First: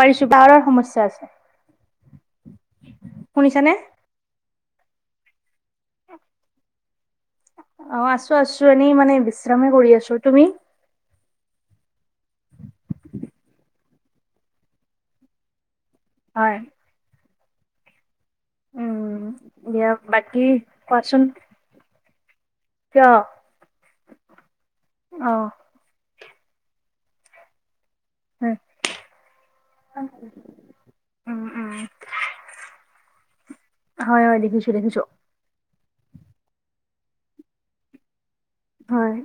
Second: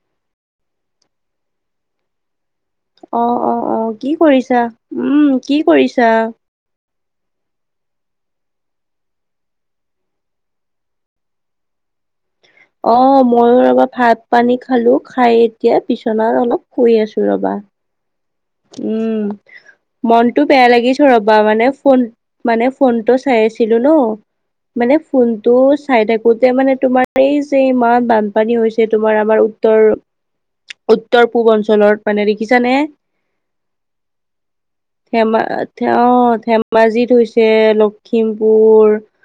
পাৰিছোঁ বাহৰৰ সমস্যা আছে। অ' অ' শুনিছানে অ' কি কৰিছা। উম, কি কৰিছা। অ আছো আছো এনেই মানে বিশ্ৰামে কৰি আছো তুমি অ মইো ৰবা ভাত পানী খালো খাই এতিয়া বিছনা হয় অলপ শুই আছো ৰবা উম দিয়া মনটো বাকী বেয়া লাগি থ কোৱাচোন ৰবা মানে ফোন মানে কিয় ফোনটো অ চাই আছিলো ন মানে ফোনটো চাই থাকোতে মানে তোমাৰ এই যে ইমান হয়। বানপানী হৈছে তোমাৰ আমাৰ উত্তৰ উম উত্তৰ পূব উম অঞ্চলত মানে দেখিছানে হয় হয় দেখিছো দেখিছো ধেমা অ ধেমাজিত হৈছে লখিমপুৰ হয়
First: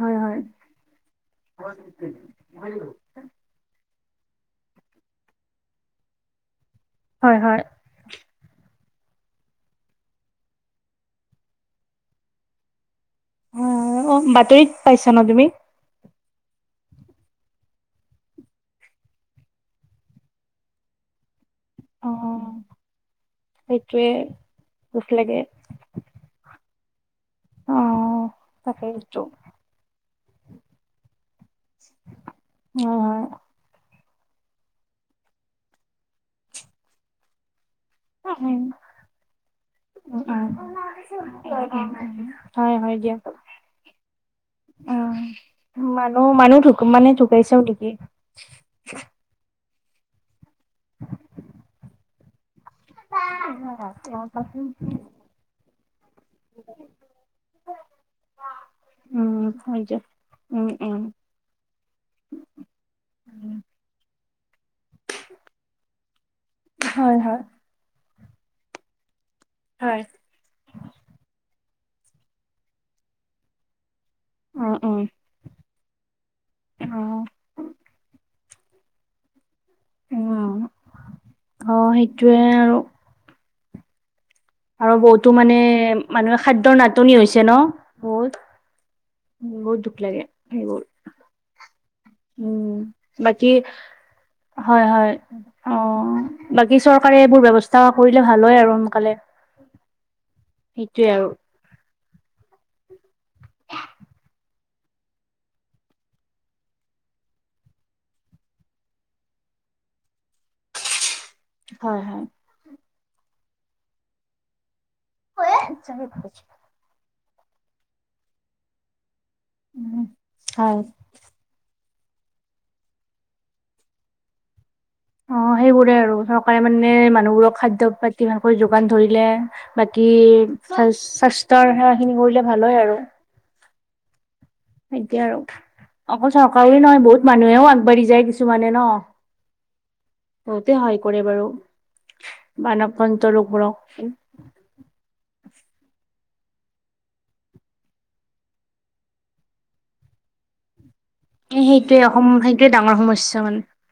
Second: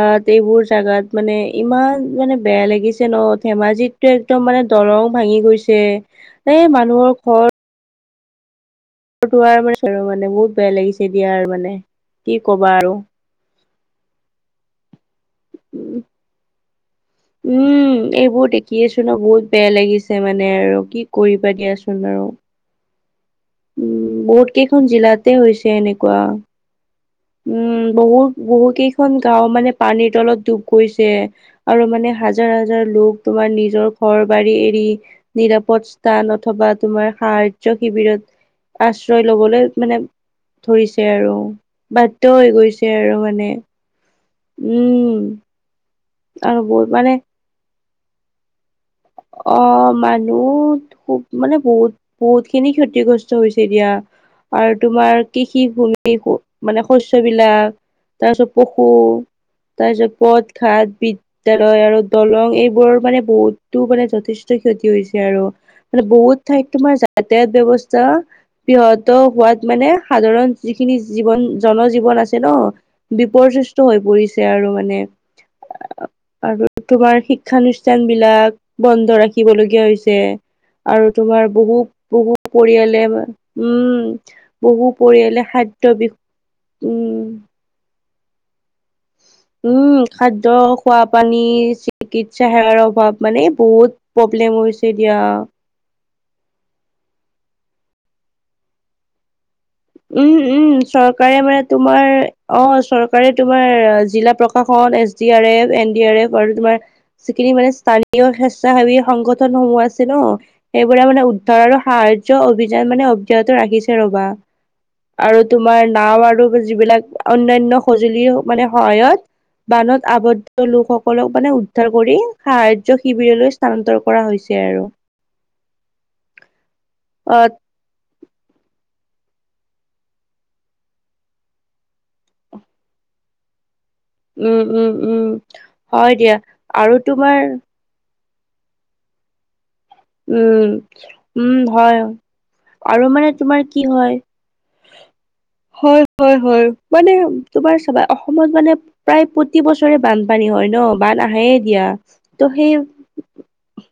হয় হয় এইবোৰ জোগাত মানে ইমান মানে বেয়া লাগিছে ন ধেমাজিত টো একদম মানে দৰং ভাঙি গৈছে এই মানুহৰ হয় ঘৰত হয় মানে বহুত বেয়া লাগিছে দিয়া মানে কি কবা আৰু অ অ বাতৰিত পাইছা ন তুমি উম এইবোৰ দেখিয়েছো ন বহুত বেয়া লাগিছে মানে আৰু কি কৰিব কিব দিয়াচোন অ আৰু সেইটোৱে উম বহুত কেইখন দুখ জিলাতে লাগে হৈছে এনেকুৱা উম অ বহুত বহু কেইখন তাকেইতো গাও মানে পানীৰ তলত ডুব গৈছে আৰু মানে হাজাৰ হাজাৰ হয় লোক তোমাৰ নিজৰ ঘৰ বাৰী এৰি নিৰাপদ স্থান অথবা তোমাৰ সাৰ শিবিৰত আশ্ৰয় লবলৈ মানে ধৰিছে আৰু হয় বাধ্ হৈ হয় গৈছে হয় দিয়া আৰু মানে উম অ মানুহ আৰু ঢু বহুত মানে ঢুকাইছেও নেকি অ মানুহ খুব মানে বহুত বহুত খিনি ক্ষতিগ্ৰস্ত হৈছে এতিিয়য়া আৰু উম তোমাৰ কৃষি ভূমি মানে শস্য়বলাক তাৰ পিছত পশু হয় দিয়ক। তাৰপিছত পথ উম ঘাট উম। বিদ্্যালয় আৰু দলং এইবোৰ মানে বহুতো যথেষ্ট ক্ষতি হৈছে আৰু মানে বহুত ঠাইত তোমাৰ হয় হয় যাতায়াত ব্য়ৱস্থা ব্যহত হোৱাত মানে হয়। সাধাৰণ যিখিনি জীৱন জনজীৱন আছে ন বিপৰ্যয়স হৈ পৰিছে আৰু উম উম মানে আৰু তোমাৰ শিক্ষানুষ্ঠান বিলাক বন্ধ ৰাখি শিকিবলগীয়া হৈছে উম আৰু তোমাৰ অ বহু বহু সেইটোয়ে আৰু পৰিয়ালে উম বহু আৰু বহুতো পৰিয়ালে মানে খাদ্য বি মানুহে খাদ্্যৰ নাটনি উম হৈছে ন বহুত বহুত দুখ উম, লাগে খাদ্য সেইবোৰ খোৱা পানী চিকিৎসা উম সেৱাৰ অভাৱ মানে বাকী বহুত প্ৰব্লেম হয় হৈছে - হয় দিয়া। অ, বাকী চৰকাৰে এইবোৰ ব্যৱস্থা কৰিলে ভাল হয় আৰু সোনকালে। উম - উম সেইটোয়ে আৰু চৰকাৰে মানে তোমাৰ অ, চৰকাৰে তোমাৰ জিলা প্ৰ কাশনত সন S D R F, N D R F আৰু তোমাৰ যিখিনি মানে স্থানীয় স্বেচ্ছাসেৱী সংগঠন সমূহ আছে ন সেইবোৰে মানে ধৰো হয় হয়। সাহাৰ্য অভিযান মানে অব্যাহত ৰাখিছে ৰবা। আৰু তোমাৰ নাও আৰু যিবিলাক অন্যান্য সঁজুলি মানে সহায়ত উম বানত আৱদ্ধ হয় লোকসকলক মানে উদ্ধাৰ কৰি সাহায্য শিবিৰলৈ স্থানান্তৰ কৰা হৈছে আৰু। অ, সেইবোৰে আৰু চৰকাৰে মানে অ মানুহবোৰক খাদ্য পাতি ইমানকৈ যোগান ধৰি বাকী স্বাস্থ্যৰ সেৱা খিনি কৰিলে ভাল হয় আৰু। উম উম এতিয়া উম আৰু হয় অকল দিয়া চৰকাৰৰে আৰু নহয় বহুত তোমাৰ মানুহেও আগবাঢ়ি যায় কিছু মানে ন। উম বহতে সহায় কৰে বাৰু উম হয় আৰু মানে মানৱন্ত তোমাৰ কি লোকবোৰক হয় [inaudible] হয় - হয় - হয় মানে তোমাৰ চাবা অসমত মানে প্ৰায় প্ৰতি বছৰে বানপানী। হয় ন বান আহাহে এ দিয়া সেইটোয়ে অসম ত' সেইটোয়ে ডাঙৰ সমস্যা মানে সেই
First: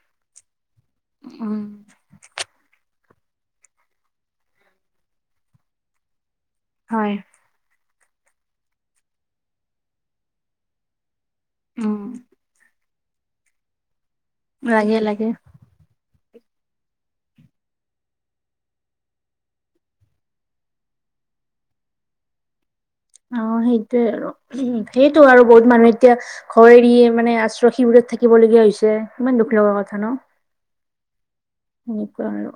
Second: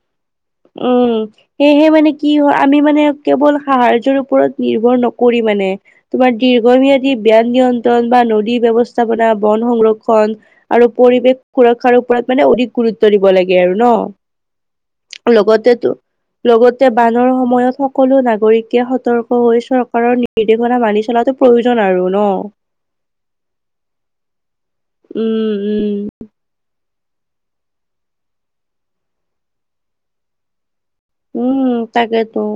উম, উম সেয়েহে মানে কি হয় আমি মানে কেৱল সাহাৰ্যৰ ওপৰত নিৰ্ভৰ নকৰি মানে তোমাৰ দীৰ্ঘম্যাদী হয় ব্যান নিয়ন্ত ন বা নদী ব্যৱস্থাপনা বন সংৰক্ষণ আৰু পৰিৱেশ সুৰক্ষাৰ উম ওপৰত মানে অধিক গুৰুত্ব দিব লাগে আৰু ন। লাগে - লাগে। লগতেতো লগতে বানৰ সময়ত সকলো নাগৰিকে সতৰ্ক হৈ চৰকাৰৰ নিৰ্দেশনা মানি চলাটো প্ৰয়োজন আৰু ন। অ, সেইটোয়ে আৰু সেইটো আৰু উম বহুত উম মানুহে এতিয়া ঘৰ এৰি মানে আশ্ৰয় শিবিৰত থাকিবলগীয়া হৈছে ইমান দুখ লগা কথা ন। উম, সেনেকুৱা তাকেইতো। আৰু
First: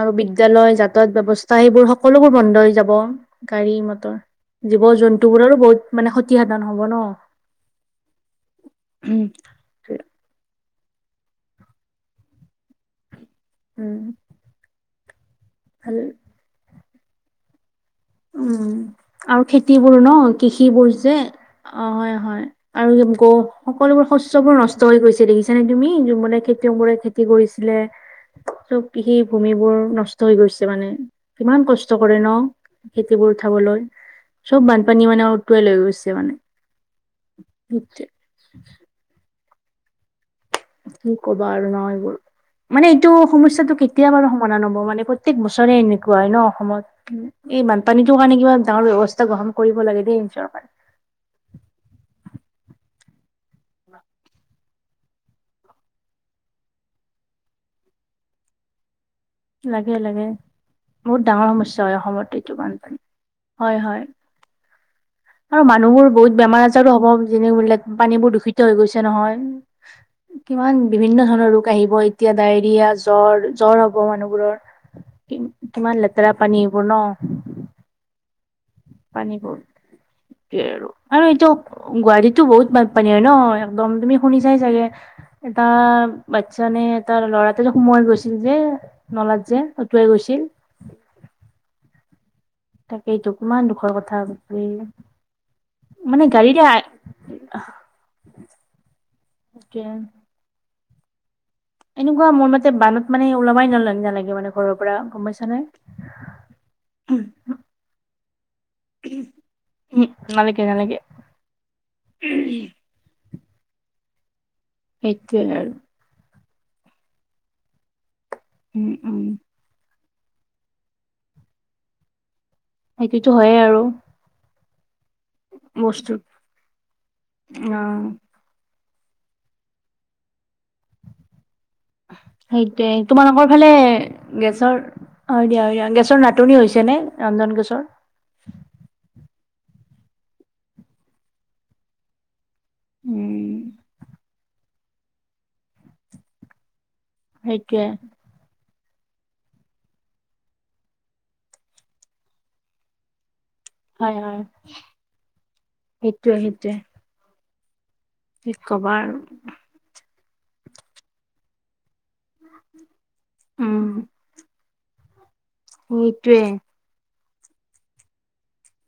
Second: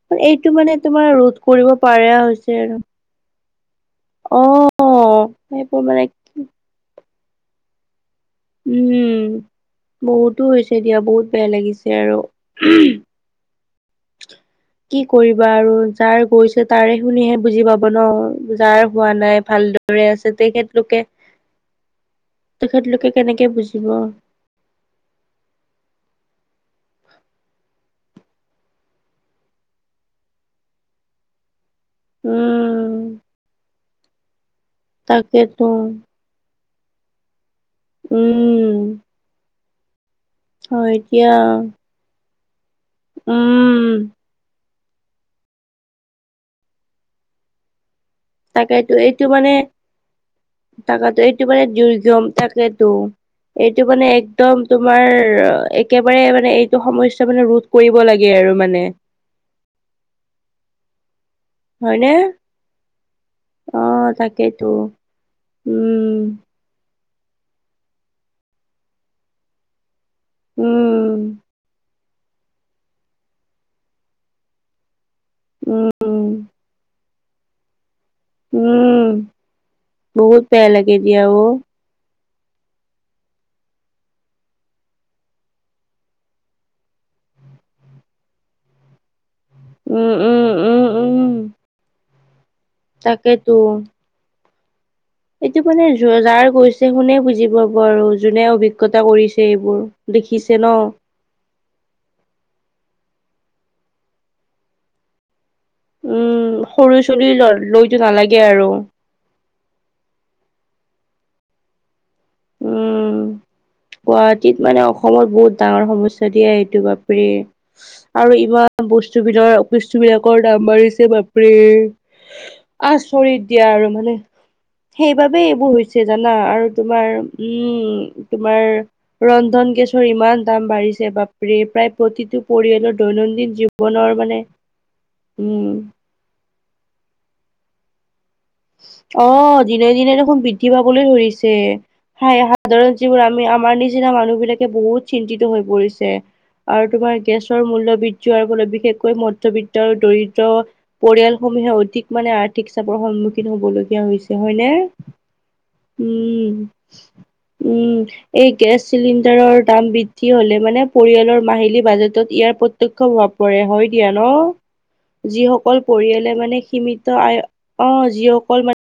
আৰু এইটো বিদ্যালয় মানে তোমাৰ যাতায়াত ৰোধ ব্যৱস্থা কৰিব সেইবোৰ পাৰা সকলোবোৰ বন্ধ হৈছে হৈ আৰু। যাব গাড়ী মটৰ অ জীৱ জন্তু বোৰ আৰু বহুত মানে ক্ষতি সাধন হ'ব ন। উম, বহুতো হৈছে দিয়া বহুত বেয়া লাগিছে আৰু। উম, কি কৰিবা আৰু ভাল যাৰ গৈছে তাৰে শুনিহে বুজি পাব। ন উম যাৰ হোৱা আৰু নাই খেতিবোৰ ভালদৰে আছে ন কৃষিবোৰ তেখেতলোকে যে অ, হয় - হয় আৰু তেখেতলোকে গ' কেনেকে বুজিব সকলোবোৰ শস্যবোৰ নষ্ট হৈ গৈছে দেখিছা নে তুমি মান তেও মোৰে খেতি কৰিছিলে। চব সেই ভূমিবোৰ নষ্ট হৈ গৈছে মানে কিমান কষ্ট কষ্ট কৰি ন উম খেতিবোৰ উঠাবলৈ। চব বানপানী মানে উটুৱাই তাকেতো লৈ গৈছে মানে। অ, কি এতিয়া ক'বা আৰু ন এইবোৰ মানে এইটো সমস্যয়াটো উম কেতিয়া বাৰু সমাধান হ'ব মান। মান প্ৰত্যেক বছৰে এনেকুৱা হয় ন অসমত এই মান পানীটোৰ কাৰণে কিবা ডাঙৰ তাকেতো ব্যৱস্থা গ্ৰহণ কৰিব লাগে দেই চৰকাৰে। থাকাতো এইটো মানে দুৰ্গম তাকেইতো এইটো মানে একদম তোমাৰ একেবাৰে মানে এইটো সমস্যা মানে ৰোধ কৰিব লাগে আৰু মানে। লাগে - লাগে বহুত ডাঙৰ সমস্যা হয় হয়নে অসমত এইটো বানপানী। হয় অ - হয় তাকেইতো আৰু মানুহবোৰ উম, বহুত বেমাৰ আজাৰ হ'ব যেনে বলোক পানী বোৰ দূষিত হৈ গৈছে নহয়। কিমান বিভিন্ন উম, ধৰণৰ ৰোগ আহিব এতিয়া ডায়েৰিয়া জ্বৰ - জ্বৰ হব। মানুহবোৰৰ কি উম, কিমান লেতেৰা পানী এইবোৰ ন। উম। পানীব বহুত বেয়া আৰু লাগে দিয়া আৰু এইটো অ', গুৱাৰীত টো বহুত বানপানী হয় ন এক্দম তুমি শুনিছাই চাগে এটা বাচ্ছা নে এটা লৰাটো সোমোৱাই গৈছিল যে নলাত যে উতুৱাই উম, উম, গৈছিল। উম, উম, তাকে এইটো তাকেতো। কিমান দুখৰ কথা। এইটো মানে য যাৰ কৈছে কোনে বুজি পাব আৰু যোনে অভিজ্ঞতা কৰিছে। সেইটোৱে সেইবোৰ দেখিছে ন। এনেকুৱা মোৰ মতে বানত মানে ওলমাই ন নালাগে মানে ঘৰৰ পৰা গমাইছা নে। উম সৰু চুলি ল লৈতো নালাগে আৰু। উম নালকে নালকে। উম, গুৱাহাটীত মানে অসমত সেইটোৱে বহুত আৰু ডাঙৰ সমস্যা দিয়ে সেইটো বাপৰি। আৰু ইমান উম বস্তু উম বিধৰ বস্তু বিলাকৰ দাম বাঢ়িছে বাপৰি। সেইটোতো আচৰিত হয়ে দিয়া আৰু মানে সেইবাবেেই এইবোৰ হৈছে বস্তু জানা আৰু তোমাৰ অ। উম তোমাৰ ৰন্ধন গেছৰ ইমান দাম বাঢ়িছে বাপ যে প্ৰায় প্ৰতিটো পৰিয়ালৰ সেইটোৱে তোমালোকৰ দৈনন্দিন ফালে জীৱনৰ মানে- গেছৰ হয় দিয়া উম দিয়া, গেছৰ নাটনি হৈছে নে ৰন্ধন গেছৰ। অ দিনে দিনে দেখোন বৃদ্ধি পাবলৈ ধৰিছে হাই হ সাধাৰণ যিবোৰ আমি আমাৰ নিচিনা মানুহ বিলাকে বহুত চিন্তিত হৈ পৰিছে আৰু। তোমাৰ গেছৰ সেইটোৱে মূল্য বৃদ্ধিৱাৰ উপলব বিশেষকৈ মধ্য বৃত্ত আৰু দৰিদ্ৰ পৰিয়ালসমূহে অধিক মানে আৰ্থিক চাপৰ সন্মুখীন হ'ব ললীয়া হৈছে হয় নে সেইটোৱে উম সেইটোৱে উম। এই কি গেছ কবা আৰু চিলিণ্ডাৰৰ দাম বৃদ্ধি হলে মানে পৰিয়ালৰ মাহিলী বাজেট ইয়াৰ প্ৰত্ক্ষ প্ৰভাৱ পৰে হয় উম দিয়া ন। যিসকল পৰিয়ালে সেইটোৱে মানে সীমিত ত আ অ। যিসকল মান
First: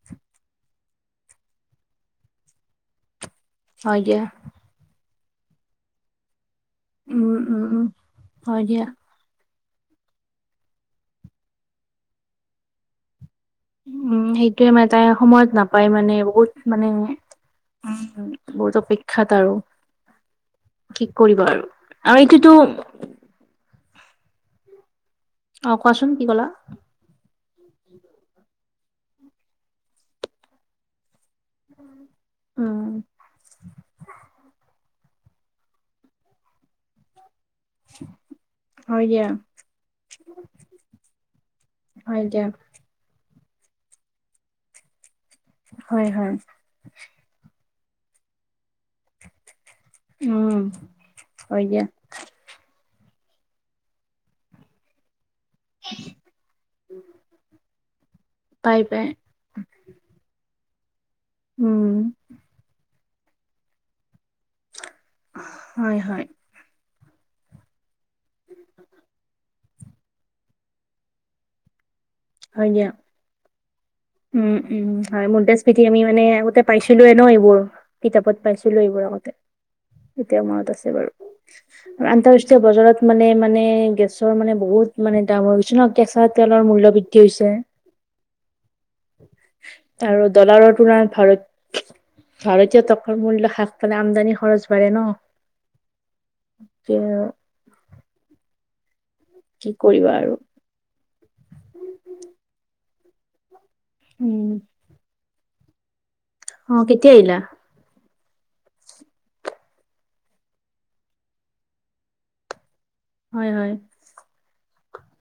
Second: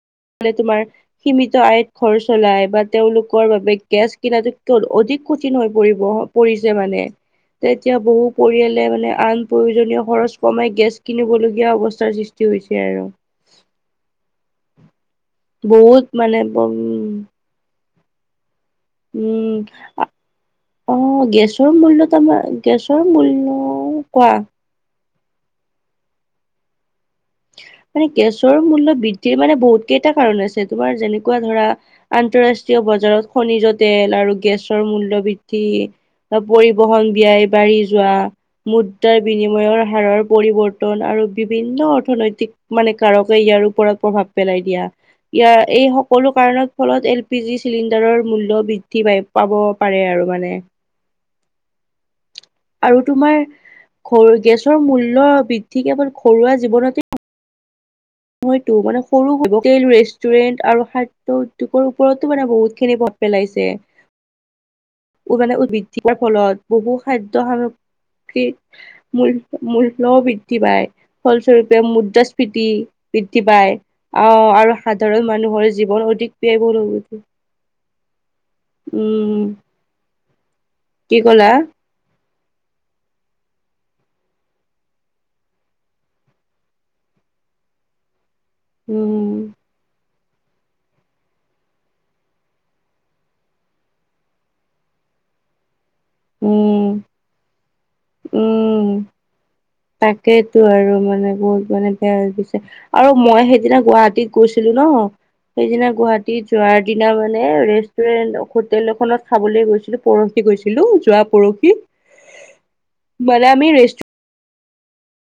তোমাৰ সীমিত আইত ঘৰ চলাই বা তেওঁলোক ৰ বাবে হয় গেছ দিয়া কিনাটো অধিক কঠিন হৈ পৰিব পৰিছে মানে উম উম তে উম এতিয়া বহু হয় দিয়া পৰিয়ালে মানে আন প্ৰয়োজনীয় খৰচ কমাই গেছ কিনিবলগীয়া অৱস্থাৰ সৃষ্টি হৈছে আৰু। উম সেইটোয়ে মানে তাই সময়ত নাপায় মানে বহুত মানে উম। বহুত অপেক্ষাত আৰু। কি আহ কৰিবা আৰু গেছৰ মূল্য আৰু এইটোতো তাৰমাৰ গেছৰ মূল্য কোৱা। অ কোৱাচোন কি ক'লা? মানে গেছৰ মূল্য বৃদ্ধিৰ মানে বহুত কেইটা কাৰণ আছে তোমাৰ যেনে ধৰা আন্তৰাষ্ট্ৰীয় উম বজাৰত খনিজৰ তেল আৰু গেছ মূল্য বৃদ্ধি পৰিবহন ব্যয় বাঢ়ি যোৱা হয় মুদ্ৰাৰ দিয়া বিনিময়ৰ হাৰৰ পৰিৱৰ্তন আৰু বিভিন্ন অ হয় দিয়া মানে কাৰকে ইয়াৰ ওপৰত প্ৰভাৱ পেলাই দিয়া। ইয়াৰ এই হয় সকলো হয় কাৰণৰ ফলত এল পি জি চিলিণ্ডাৰৰ মূল্য বৃদ্ধি পাই পাব পাৰে আৰু উম মানে। হয় দিয়া তোমাৰ গেছৰ মূল্য বৃদ্ধি কেৱল ঘৰুৱা জীৱনতে হয়তো পাই মানে পাই সৰু হ'ব ৰেষ্টুৰেন্ট আৰু খা দ্য উদ্যোগৰ উম ওপৰতো মানে বহুত খিনি প্ৰভাৱ পেলাইছে। মানে হয় উদভিদ্ধি হোৱাৰ হয় ফলত বহু খাদ্য সামগ্ৰিক মূল মূল্যও বৃদ্ধি পায় ফলস্বৰূপে মুদ্ৰাস্ফীতি হয় দিয়া বৃদ্ধি পায়। আহ উম আৰু উম সাধাৰণ হয় মুদ্ৰা মানুহৰ স্ফিতি আমি জীৱন মানে অধিক আগতে ব্যয়বহুল হৈ পাইছিলোয়ে উঠে। ন এইবোৰ। কিতাপত পাইছিলো এইবোৰ আগতে উম এতিয়াও মনত আছে বাৰু কি ক'লা আৰু আন্তৰাষ্ট্ৰীয় বজাৰত মানে মানে গেছৰ মানে বহুত মানে দাম হৈ গৈছে ন কেঁচা তেলৰ মূল্য বৃদ্ধি হৈছে। উম আৰু ডলাৰৰ তুলনাত ভাৰত ভাৰতীয় তকৰৰ মূল্য হাস পালে আমদানি খৰচ বাঢ়ে ন। উম কি উম। কি কৰিবা আৰু তাকেইটো আৰু মানে বহুত মানে বেয়া হৈ গৈছে আৰু মই সেইদিনা গুৱাহাটীত উম গৈছিলো ন সেইদিনা গুৱাহাটীত অ যোৱাৰ দিনা কেতিয়া আহিলা মানে ৰে ৰেষ্টুৰেন হোটেল এখনত খাবলৈ গৈছিলো পৰহি গৈছিলো যোৱা পৰহি হয় বনামি হয় ৰেষ্টু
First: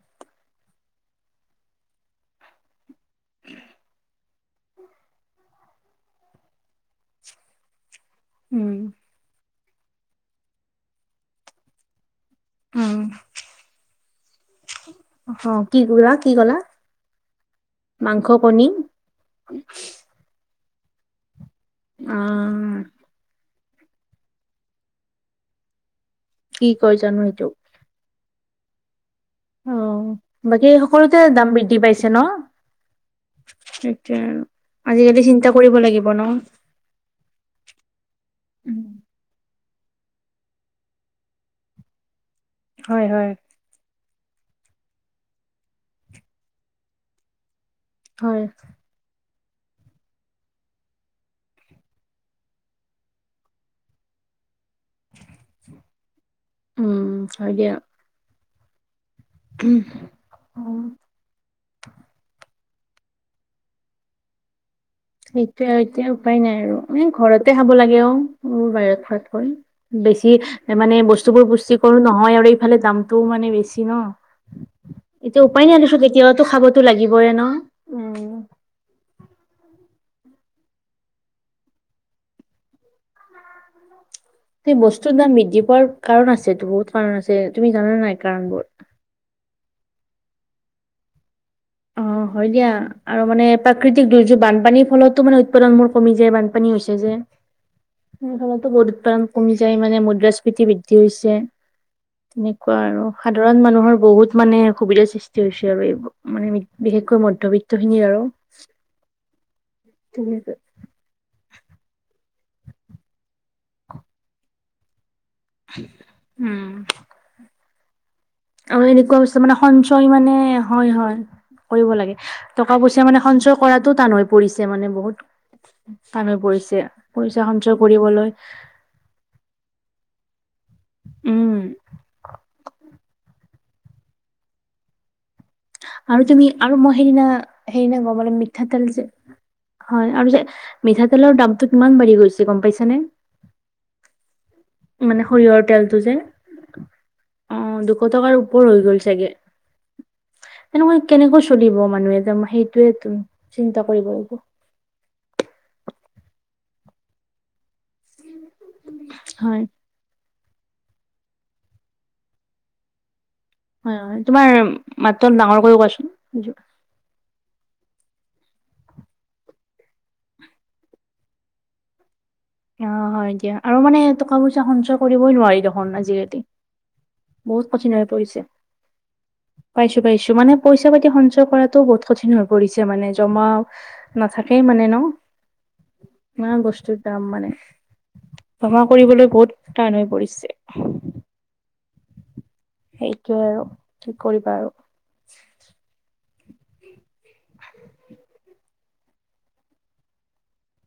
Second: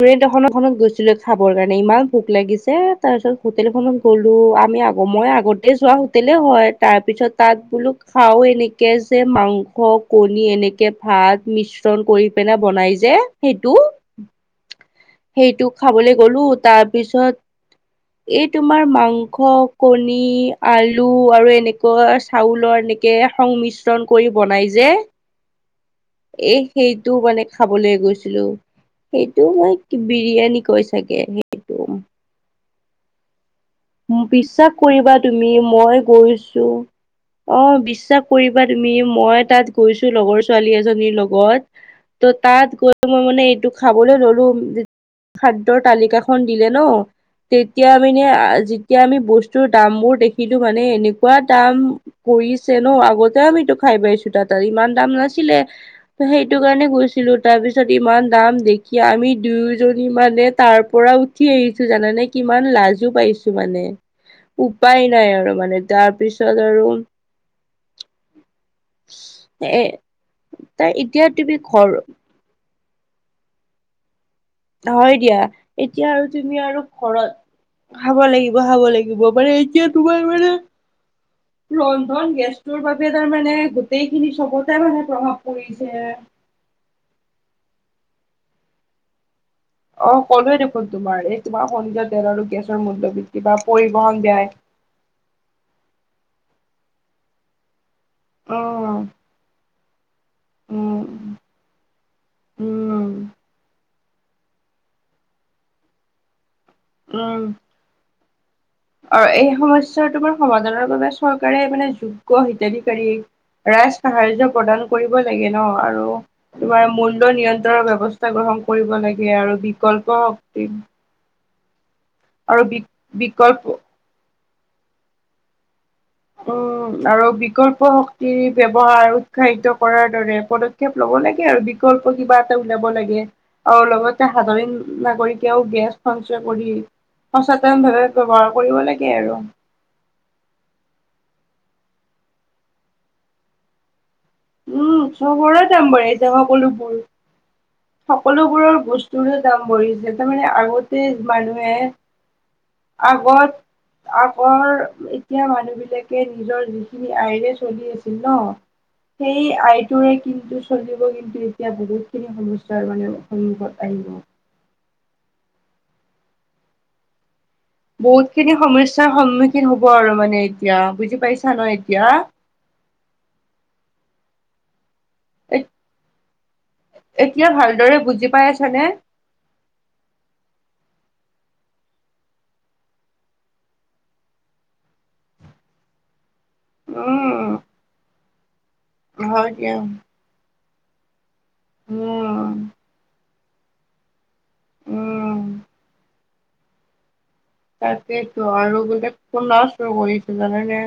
ৰেুন্ট এখনত গৈছিলো খাবৰ কাৰণে ইমান ভোক লাগিছে তাৰ পিছত হোটেলখনত গ'লো বোলো আমি আগ মই আগতে যোৱা হোটেলে হয় তাৰ পিছত তাত বোলো খাও উম এনেকে যে মাংস কণী এনেকে ভাত মিশ্ৰণ কৰি পেনে অ বনাই যে সেইটো অ সেইটো কি কলা খাবলৈ কি গ'লো কলা তাৰপিছত মাংস এই কণী তোমাৰ মাংস, কণী আলু আৰু অ এনেকুৱা চাউলৰ এনেকে সংমিশ্ৰণ কৰি বনাই যে এ কি কয় সেইটো জানো মানে খাবলে গৈছিলো। সেইটো অ মই বিৰিয়ানী বাকী কয় সকলোতে চাগে দাম বৃদ্ধি সেইটো। পাইছে ন? সেইটোৱে আৰু বিশ্বাস কৰিবা আজিকালি চিন্তা তুমি কৰিব মই লাগিব ন? গৈছো অ বিশ্বাস কৰিবা তুমি মই তাত গৈছোঁ লগৰ ছোৱালী এজনীৰ লগত ত তাত গৈ হয়, মই হয়, মানে এইটো খাব বলে ললো খাদ্যৰ তালিকাখন দিলে ন তেতিয়া মানে হয়, আজ আমি বস্তুৰ দামবোৰ দেখিলো মানে এনেকুৱা দাম পৰিছে ন আগতে আমিতো খাই পাইছো তাত ইমান দাম নাছিলে সেইটো কাৰণে উম, গৈছিলো হয় তাৰ দিয়া। পিছত ইমান দাম সিয়া আমি দুয়োজনী মানে তাৰ অ', পৰা উঠি আহিছো জানানে কিমান লাজো পাইছো মানে উপায় নাই সেইটোৱে মানে আৰু তাৰ এতিয়া উপায় পিছত নাই আৰু মানে ঘৰতে খাব লাগে অ' এইবোৰ বাহিৰত খোৱাতকৈ এ বেছি তাই মানে এতিয়া বস্তুবোৰ তুমি পুষ্টি ঘৰ কৰো নহয় আৰু এইফালে দামটোও মানে বেছি ন। হয় দিয়া এতিয়া উপায় নাই দেচোন এতিয়া আৰু কেতিয়াবাতো তুমি খাবতো আৰু লাগিবই ন? ঘৰত খাব উম। লাগিব খাব লাগিব, মানে এয়া তোমাৰ মানে, ৰন্ধন গেছটোৰ বাবে তাৰমানে গোটেইখিনি চবতে সেই মানে বস্তুৰ দাম প্ৰভাৱ বৃদ্ধি পোৱাৰ পৰিছে। কাৰণ আছেটো বহুত কাৰণ আছে, তুমি জানানে নাই কাৰণবোৰ? অ ক'লোৱে দেখোন তোমাৰ এই তোমাৰ খনিজ অঁ তেল আৰু হয় দিয়া গেছৰ মূল্য আৰু বৃদ্ধি মানে বা প্ৰাকৃতিক পৰিবহন দুৰ্যোগ ব্যয়। বানপানীৰ ফলতো মানে উৎপাদন মোৰ কমি যায় বানপানী হৈছে সতো বহুত উম উৎপাদন কমি যায় মানে মদ্ৰাছ বৃত্তি বৃদ্ধি হৈছে উম তেনেকুৱা আৰু উম সাধাৰণ মানুহৰ বহুত মানে সুবিধাৰ সৃষ্টি হৈছে আৰু এইবোৰ, মানে বিশেষকৈ মধ্যবিত্তখিনিৰ আৰু অ এই সমস্যাটোৰ পৰা সমাধানৰ বাবে চৰকাৰে মানে যু হিতাধিকাৰীয়ে ৰাইজ সাহাৰ্য প্ৰদান কৰিব লাগে না ৰু উম তোমাৰ মূল্য নিয়ন্ত্ৰণৰ বৱস্থা আৰু এনেকুৱা বস্তু মানে সঞ্চয় মানে, শক্তি হয় হয় কৰিব লাগে। আৰু টকা পইচা মানে সঞ্চয় বিকল্প কৰাটো টান হৈ পৰিছে মানে বহুত টান হৈ পৰিছে উম আৰু পইচা সঞ্চয় বিকল্প কৰিবলৈ শক্তিৰ ব্যৱহাৰ উৎসাহিত কৰাৰ দৰে পদক্ষেপ লব লব লাগে উম আৰু বিকল্প কিবা এটা উলিয়াব লাগে আৰু লগতে সাধাৰণ নাগৰিকে এতিয়াও গেছ আৰু তুমি সঞ্চয় আৰু কৰি মই সেইদিনা সচেতন সেইদিনা ভাৱে গম পালো ব্যৱহাৰ মিঠাতেল কৰিব যে লাগে আৰু হয় আৰু যে মিঠাতেলৰ দামটো কিমান বাঢ়ি গৈছে গম পাইছানে উম, মানে সৰিয়হৰ চবৰে দাম তেলটো যে বাঢ়িছে সকলোবোৰ। অ দুশ টকাৰ ওপৰ সকলোবোৰৰ হৈ গ'ল চাগে। বস্তুৰো দাম বঢ়িছে তাৰমানে তেনেকৈ আগতে কেনেকৈ মানুহে চলিব মানুহে যে সেইটোৱেটো আগত, চিন্তা কৰিব লাগিব। আগৰ, এতিয়া মানুহবিলাক নিজৰ যিখিনি আইৰে চলি আছিল ন, সেই হয় আইটোৰে কিন্তু চলিব কিন্তু এতিয়া বহুতখিনি সমস্যাৰ মানে সন্মুখত আহিব মাত্ৰ ডাঙৰ কৈ কোৱাচোন। বহুত খিনি সমস্যাৰ সন্মুখীন হব আৰু মানে এতিয়া বুজি পাইছা ন এতিয়া? অ হয় দিয়া আৰু মানে টকা-পইচা সঞ্চয় কৰিবই নোৱাৰি দেখোন আজিকালি এতিয়া বহুত কঠিন ভালদৰে হৈ বুজি পৰিছে। পাই আছানে? পাইছো পাইছো, মানে পইচা-পাতি সঞ্চয় কৰাটো বহুত কঠিন হৈ পৰিছে মানে জমা নাথাকেই মানে ন ন গসষ্টতিে আম মানে উম জমা কৰিবলৈ হয় বহুত দিয়া টান হৈ পৰিছে উম সেইটোৱে আৰু কি কৰিবা আৰু উম তাকেইতো আৰু গো ক নচ কৰিছো জানে নে